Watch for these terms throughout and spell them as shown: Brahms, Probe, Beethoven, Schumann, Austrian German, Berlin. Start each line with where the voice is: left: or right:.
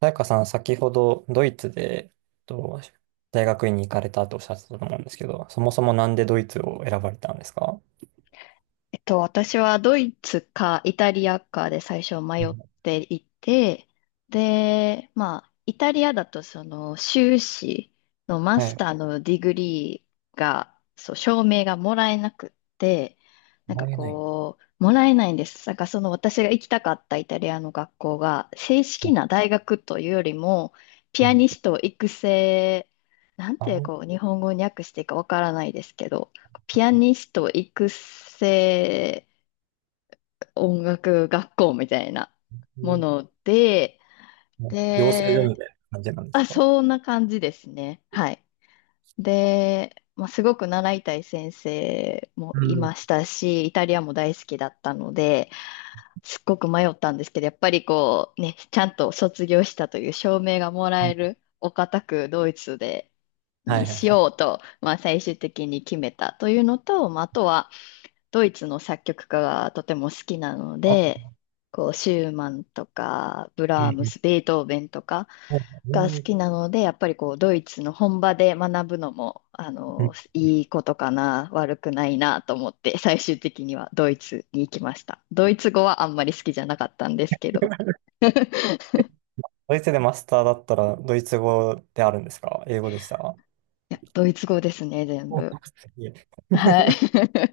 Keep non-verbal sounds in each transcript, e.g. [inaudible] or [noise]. right: さやかさん、先ほどドイツで、と、大学院に行かれたっておっしゃってたと思うんですけど、そもそもなんでドイツを選ばれたんですか？
left: 私はドイツかイタリアかで最初
right: う
left: 迷
right: ん。
left: っていて、で、まあ、イタリアだとその修士のマ
right: は
left: ス
right: い。
left: ターのディグリーが、そう、証明がもらえなくって、なんか
right: もらえない。
left: こう、もらえないんです。なんかその私が行きたかったイタリアの学校が、正
right: う
left: 式
right: ん。
left: な大学というよりも、ピアニスト育成、なん
right: あ、
left: て
right: うん。
left: こう、日本語に訳していいかわからないですけど、ピアニスト育成音楽学校みたいなも
right: う
left: ので、
right: ん。養成所み
left: で、
right: たいな感じなんです
left: あ、
right: か？
left: そんな感じですね。はい。で、まあ、すごく習いたい先生も
right: う
left: い
right: ん。
left: ましたし、イタリアも大好きだったので、すっごく迷ったんですけど、やっぱりこうね、ちゃんと卒業したという証明がも
right: う
left: らえ
right: ん。
left: るお堅くドイツで
right: は
left: に
right: いはい
left: し
right: はい。
left: ようと、まあ、最終的に決めたというのと、まあ、あとは、ドイツの作曲家がとても好きなの
right: あ。
left: で、こう、シューマンとか、ブ
right: う
left: ラームス、
right: ん。
left: ベートーベンとか
right: うん。
left: が好きなので、やっぱりこう、ドイツの本場で学ぶのも、あ
right: う
left: の、
right: ん。
left: いいことかな、悪くないなと思って、最終的にはドイツに行きました。ドイツ語はあんまり好きじゃなかったんですけど、
right: ドイツでマスターだったら、ドイツ語であるんですか英語でした？
left: いや、ドイツ語ですね、全
right: お。い
left: 部。
right: え。
left: は
right: [laughs]。
left: い。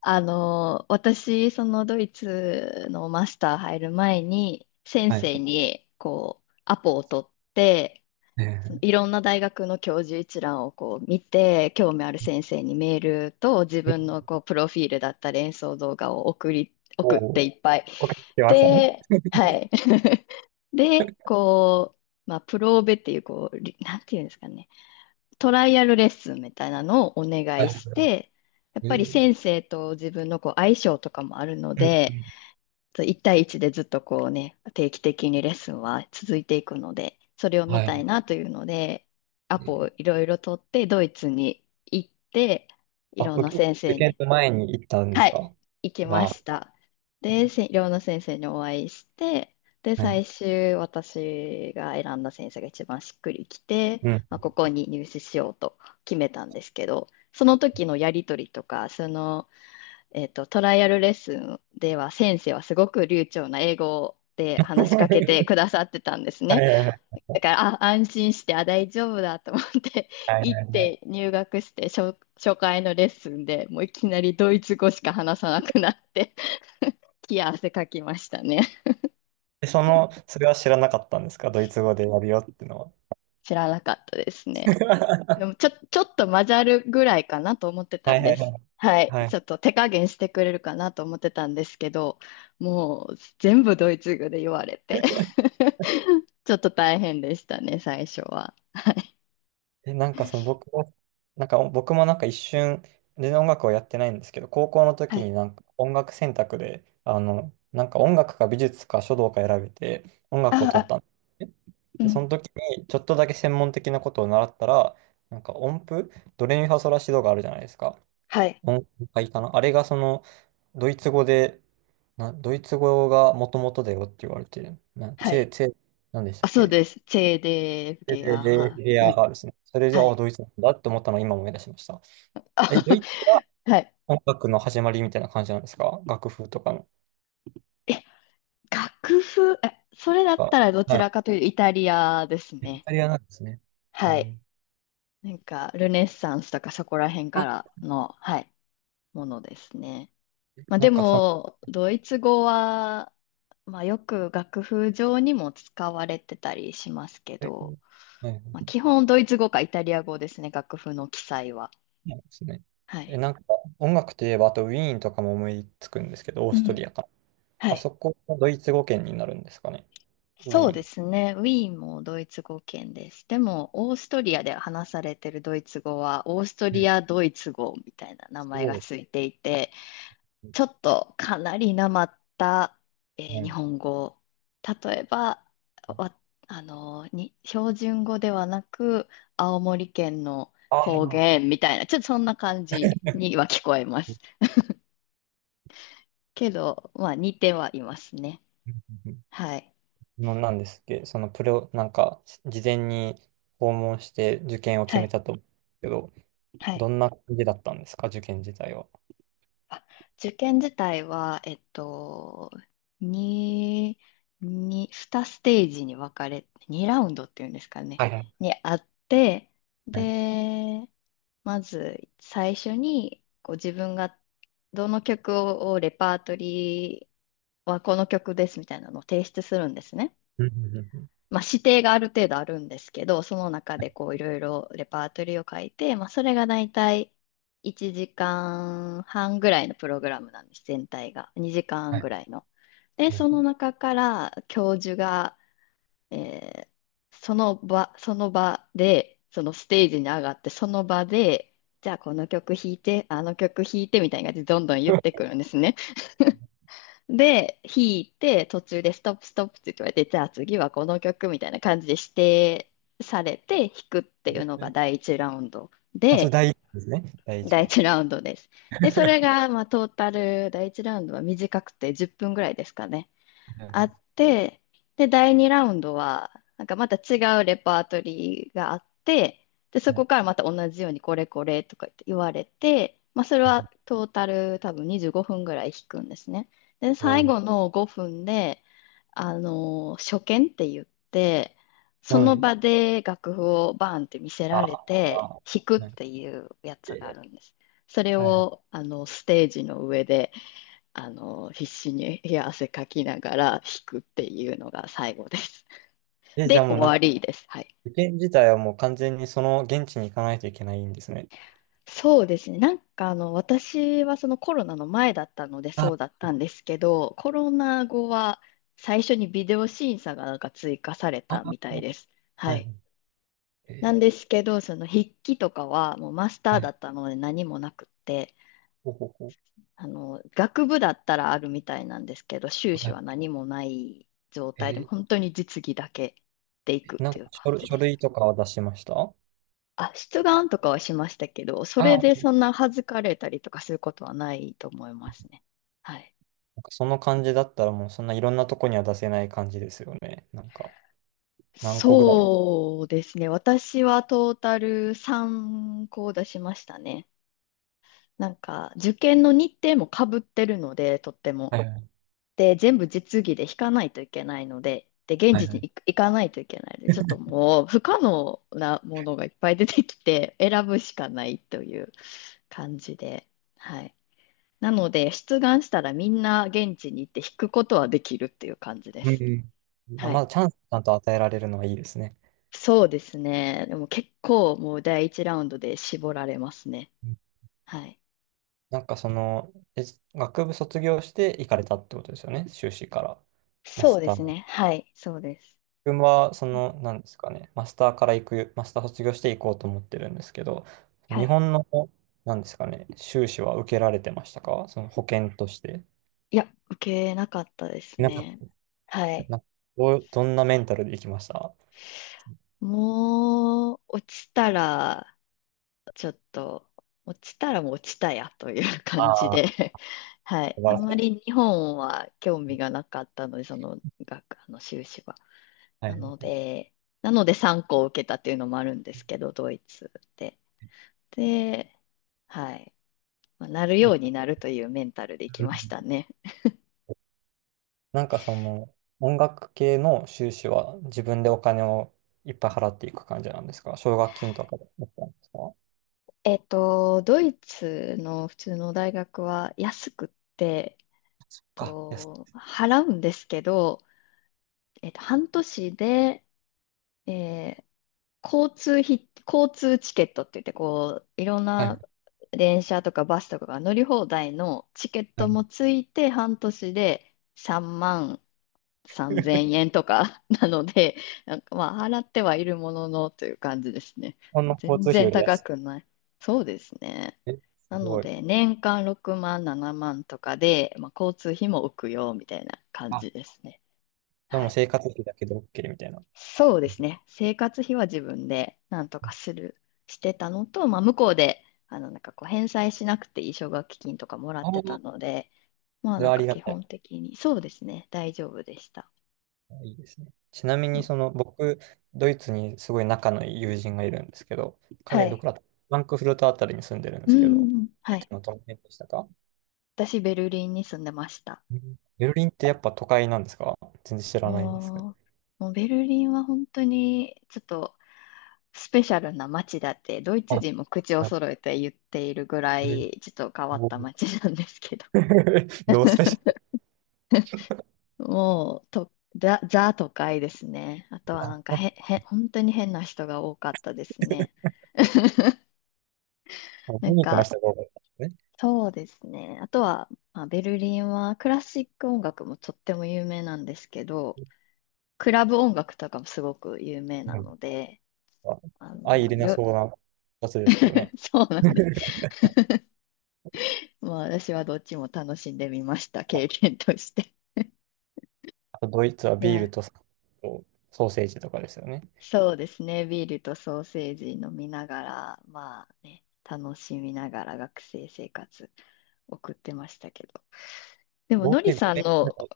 left: あの、私、そのドイツのマスター入る前に、先
right: はい。
left: 生に、こう、アポを取って、
right: え
left: そのいろんな大学の教授一覧をこう見て、興味ある先生にメールと自分
right: ー。
left: のこうプロフィールだったり演奏動画を送り、
right: お
left: 送っ
right: お。
left: ていっぱい。
right: わかけてましたね。
left: で、はい。[laughs] で、こう、まあ、プローベっていう、こう、なんていうんですかね。トライアルレッスンみたいなのをお願
right: は
left: い
right: い。
left: して、やっ
right: え
left: ぱり
right: ー。
left: 先生と自分のこう相性とかもあるの
right: うんう
left: で、
right: ん。
left: 1対1でずっとこうね、定期的にレッスンは続いていくので、それを見
right: は
left: た
right: い。
left: いなというので、ア
right: え
left: ポ
right: ー。
left: をいろいろ取って、ドイツに行って、い
right: あ、
left: ろんな
right: 受け、
left: 先
right: 受
left: 生
right: 験
left: に
right: の前に行ったんで
left: は
right: すか？
left: い、行きま
right: わ。
left: した。で、寮の先生にお会いして、で、
right: あ、はい。
left: 最終私が選んだ先生が一番しっくりきて、
right: うん。
left: まあ、ここに入試しようと決めたんですけど、その時のやり取りとか、その、トライアルレッスンでは先生はすごく流暢な英語で話しかけて
right: [laughs]
left: くださってたんです
right: は
left: ね。
right: いはいはい。
left: だから、あ、安心して、あ、大丈夫だと思って、[laughs]
right: はい
left: 行
right: はい
left: っ
right: はい。
left: て入学して、初回のレッスンでもういきなりドイツ語しか話さなくなって、[laughs] 冷や汗かきましたね。
right: で、その、それは知らなかったんですかドイツ語でやるよってのは。
left: 知らなかったですね。で
right: [laughs]
left: も、ちょっと混ざるぐらいかなと思ってた
right: はい
left: ん
right: は
left: で
right: いは
left: す。
right: い。
left: はい。
right: は
left: ち
right: い。
left: ょっと手加減してくれるかなと思ってたんですけど、もう全部ドイツ語で言われて [laughs] ちょっと大変でしたね、最初は。
right: え、なんかその僕も、なんか僕もなんか一瞬、全然音楽をやってないんですけど、高校の
left: は
right: 時に
left: い。
right: なんか音楽選択で、なんか音楽か美術か書道か選べて、音楽を
left: あ
right: 取った
left: あ、
right: んですね。
left: う
right: で、その
left: ん。
right: 時に、ちょっとだけ専門的なことを習ったら、なんか音符、ドレミファソラシドがあるじゃないですか。
left: はい。
right: 音符がいいかな。あれがその、ドイツ語で、な、ドイツ語がもともとだよって言われてる。な、
left: は
right: チ
left: い。
right: ェ、チェ、なんでした
left: あ、
right: っ
left: そう
right: け？
left: です。チェーデーフ
right: で、
left: ゲ
right: で
left: ア。
right: レ
left: は
right: レ
left: い。う
right: ア
left: ん。
right: があるですね。それで、
left: は
right: あ、
left: い。
right: ドイツなんだって思ったのを今思い出しました。
left: あ
right: え、ドイツが
left: [laughs] はい。
right: 音楽の始まりみたいな感じなんですか楽譜とかの。
left: え、楽譜、え、それだ
right: が。
left: ったらどち
right: はい。
left: らかというとイタリアです
right: イ
left: ね。
right: タリアなんですね。う
left: はい。
right: ん。
left: なんか、ルネッサンスとかそこら辺からのはい、ものですね。まあ
right: な
left: で
right: んかその、
left: も、ドイツ語は、まあよく楽譜上にも使われてたりしますけ
right: はい。
left: ど、まあ基本ドイツ語かイタリア語ですね、楽譜の記載は。
right: そうですね。
left: は
right: え、
left: い。
right: なんか音楽といえば、あとウィーンとかも思いつくんですけど、オー
left: う
right: スト
left: ん。
right: リアか。
left: は
right: あ
left: い、
right: そこもドイツ語圏になるんですかね。ウィ
left: そう
right: ー
left: で
right: ン。
left: すね。ウィーンもドイツ語圏です。でも、オーストリアで話されてるドイツ語は、オーストリ
right: ね。
left: ア・ドイツ語みたいな名
right: そ
left: 前が
right: う
left: ついていて、
right: です
left: ちょっとかなりなまった、日
right: ね。
left: 本語。例えば、わ、あの、標準語ではなく、青森県の
right: あ
left: 方
right: あ。
left: 言みたいな、ちょっとそんな感じには聞こえます。けど、まあ、似てはいますね。
right: うんうんうん。
left: はい。
right: の、なんですっけ、そのプロ、なんか、事前に訪問して受験を決
left: は
right: め
left: い。
right: たと思うんですけど、
left: は
right: ど
left: い。
right: んな感じだったんですか、受験自体は。
left: あ受験自体は、2、に2ステージに分かれ、2ラウンドっていうんですかね、
right: はいはい。
left: にあって、
right: はい。
left: で、まず最初にこう自分がどの曲をレパートリーはこの曲ですみたいなのを提出するんですね。
right: うんうんうんうん。
left: まあ、指定がある程度あるんですけど、その中でこういろいろレパートリーを書いて、まあ、それがだいたい1時間半ぐらいのプログラムなんです、全体が。2時間
right: はい
left: ぐらいの。で、
right: は
left: その
right: い。
left: 中から教授が、えーその場で、そのステージに上がって、その場で、じゃあこの曲弾いて、あの曲弾いてみたいな感じでどんどん言ってくるんですね。で、弾いて、途中でストップストップって言われて、じゃあ次はこの曲みたいな感じで指定されて弾くっていうのが第
right: [laughs]
left: 一ラウンド
right: あ、それ
left: で、
right: 第一ですね。第一
left: 第
right: か。は
left: 一ラウンドです。で、それが、まあ、トータル、第一ラウンドは短くて10分ぐらいですかね。
right: いは
left: あって、で、第2ラウンドは、なんかまた違うレパートリーがあって、で、
right: い
left: そ
right: はい。
left: こからまた同じようにこれこれとか言われて、まあ、それは
right: [laughs]
left: トータル多分25分ぐらい弾くんですね。で、
right: お
left: 最
right: ー。
left: 後の5分で、あの、初見って言って、そ
right: は
left: の
right: い。
left: 場で楽譜をバーンって見せ
right: あ
left: られ
right: あ、
left: て、
right: ああ。
left: 弾くっ
right: なんか。
left: ていうやつがあ
right: え
left: るんです。それ
right: ー。はいはい。
left: を、あの、ステージの上で、あの、必死に冷や汗かきながら弾くっていうのが最後です。[laughs]
right: え、じゃ
left: で、
right: あも
left: 終
right: うなん
left: わ
right: か、
left: りです。はい。
right: 受験自体はもう完全にその現地に行かないといけないんですね。
left: そうですね。なんかあの、私はそのコロナの前だったので
right: あ、
left: そうだったんですけど、コロナ後は最初にビデオ審査がなんか追加され
right: あ、
left: た
right: は
left: みたいです。は
right: いはい。
left: い。なん
right: え
left: ですけど、その筆記とかはもうマスタ
right: ー、
left: ー
right: は
left: だっ
right: い。
left: たので何もなくって、
right: ほうほうほう。
left: あの、学部だったらあるみたいなんですけど、修
right: は
left: 士
right: い。
left: は何もない状態で、
right: え
left: 本当に実技だけでいくっ
right: ー、なん
left: て
right: か
left: いう
right: 書
left: 感
right: 類、
left: じ
right: 書
left: です。
right: 類とかは出しましたあ？
left: あ、出願とかはしましたけど、それでそんな恥ずかれたりとかすることはないと思いますね。はい。
right: なんかその感じだったらもうそんないろんなとこには出せない感じですよね。なんか、何個ぐらい。
left: そうですね。私はトータル3校出しましたね。なんか、受験の日程もかぶってるので、とっても。
right: はいはい。
left: で、全部実技で弾かないといけないので、で、現
right: はい
left: 地
right: は
left: に
right: い。
left: 行かないといけないので、ちょっともう不可能なものがいっぱい出てきて、選ぶしかないという感じで、はい。なので、出願したらみんな現地に行って弾くことはできるっていう感じで
right: うん
left: す。
right: うん。あ、
left: は
right: ま
left: い。
right: だチャンスちゃんと与えられるのはいいですね。
left: そうですね。でも結構もう第一ラウンドで絞られますね。はい。
right: なんかその、え、学部卒業して行かれたってことですよね、修士から。マ
left: そ
right: ス
left: うで
right: タ
left: す
right: ー。
left: ね。はい。そうです。
right: 僕は、その、なんですかね、マスターから行く、マスター卒業して行こうと思ってるんですけど、
left: は
right: 日
left: い。
right: 本の、なんですかね、修士は受けられてましたかその保険として。
left: いや、受けなかったです
right: なんか、
left: ね。はい。
right: なんかどう、どんなメンタルで行きました？
left: もう、ちょっと、落ちたらもう落ちたやという
right: あ
left: 感じ
right: あ
left: で、
right: ー、
left: [laughs] はい。
right: 素晴
left: あ
right: ら
left: ん
right: しい
left: ま
right: です。
left: り日本は興味がなかったので、その学、あの修士は。
right: は
left: な
right: いは
left: の
right: い。
left: で、なので3校受けたっていうのもあるんですけど、ドイツで。で、はい。まあなるよ
right: え。
left: うになるというメンタルで行き
right: う
left: まし
right: ん。
left: たね。
right: なんかその、音楽系の修士は自分でお金をいっぱい払っていく感じなんですか奨学金とかだったんですか？
left: ドイツの普通の大学は安くって、
right: あ、安
left: 払うんですけど、半年で、えー交通チケットって言って、こう、いろん
right: い。はい。
left: な電車とかバスとかが乗り放題のチケッ
right: は
left: ト
right: い。
left: もついて、半年で3万3000
right: [laughs] 日
left: 円とか [laughs] なので、なんかまあ、払ってはいるもののという感じですね。
right: 本の交
left: 全
right: 通費よ
left: 然
right: り
left: 高
right: 安
left: くない。そうですね。
right: い。え、す
left: なの
right: ごい。
left: で、年間6万、7万とかで、まあ、交通費も浮くよ、みたいな感
right: あ、
left: じですね。
right: で
left: は
right: も
left: い、
right: 生活費だけで OK みたいな。
left: そうですね。生活費は自分でなんとかする、してたのと、まあ、向こうで、あの、なんかこう、返済しなくていい奨学金とかもら
right: あ
left: っ
right: あ、
left: てた
right: そ
left: ので、まあ、
right: れ
left: なん
right: はあり
left: か
right: が
left: 基
right: たい。
left: 本的に、そうですね。大丈夫でした。
right: いいですね。ちなみ
left: う
right: に、
left: ん、
right: その、僕、ドイツにすごい仲のいい友人がいるんですけど、
left: は
right: 彼、ど
left: い。
right: こだったフランクフルトあたりに住んでるんで
left: う
right: すけど、ド
left: ん、は
right: イ
left: い。
right: ツのどの辺でしたか？
left: 私、ベルリンに住んでました。
right: うん。ベルリンってやっぱ都会なんですか？全然知らないんですけど。
left: ももうベルリンは本当に、ちょっと、スペシャルな街だって、ドイ
right: あ、
left: ツ人も口を
right: はい。
left: 揃えて言っているぐら
right: [laughs] えー。
left: い、ちょっと変わっ
right: お
left: た
right: ー。
left: 街なんですけど。
right: [laughs] どうスペシャ
left: [laughs]
right: ル。
left: もう、ザ都会ですね。あとはな
right: あ、
left: んか
right: そ
left: へん、へん、本当に変な人が多かったですね。[laughs]
right: う、
left: な
right: ユ
left: ん
right: ニークな
left: か、
right: 人が多かったんです
left: そうですね。あとは、まあ、ベルリンはクラシック音楽もとっても有名なんですけど、クラブ音楽とかもすごく有名な
right: ね。
left: ので、
right: あ、
left: あ
right: 相入
left: の、
right: れなそうなやつですけどね。
left: [laughs] そうなんです。まあ、私はどっちも楽しんでみました、経験として。
right: あとドイツは
left: い
right: ビー
left: や、
right: ルとソーセージとかですよね。
left: そうですね。ビールとソーセージ飲みながら、まあね、楽しみながら学生生活送ってましたけど。でも、
right: 合
left: のり
right: 計
left: さん
right: 5
left: の、
right: 年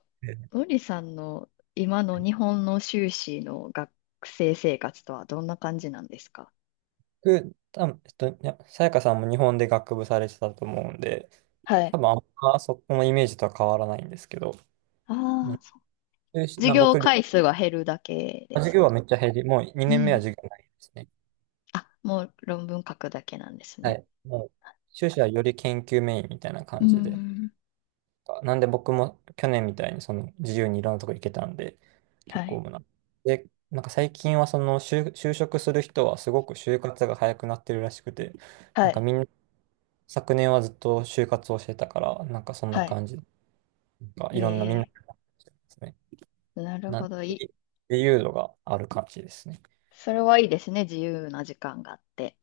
left: のりさんの今の
right: はい。
left: 日本の修士の学生生活とはどんな感じなんですか？
right: 僕、多分いやさやかさんも日本で学部されてたと思うんで、
left: は
right: 多
left: い。
right: 分あんまそこのイメージとは変わらないんですけど、う
left: あ
right: ん。
left: あ、
right: 修士
left: 授
right: な
left: 業
right: 僕、
left: 回数が減るだけです
right: 授業は
left: か？
right: めっちゃ減り、もう
left: う
right: 2年目は
left: ん。
right: 授業ないですね。
left: あ、もう論文書くだけなんです
right: は
left: ね。
right: い。もう、修士はより研究メインみたいな
left: う
right: 感じで。
left: ん。
right: なんで僕も去年みたいにその自由にいろんなとこ行けたんで、
left: は
right: 結構
left: い。
right: もうな。で、なんか最近はその就、就職する人はすごく就活が早くなってるらしくて、
left: は
right: なんか
left: い。
right: みんな昨年はずっと就活をしてたから、なんかそんな
left: はい。
right: 感じ、なんかいろんなみんな
left: え
right: ですね。
left: なる
right: なん
left: ほど。
right: で自由度がある感じですね。
left: それはいいですね。自由な時間があって。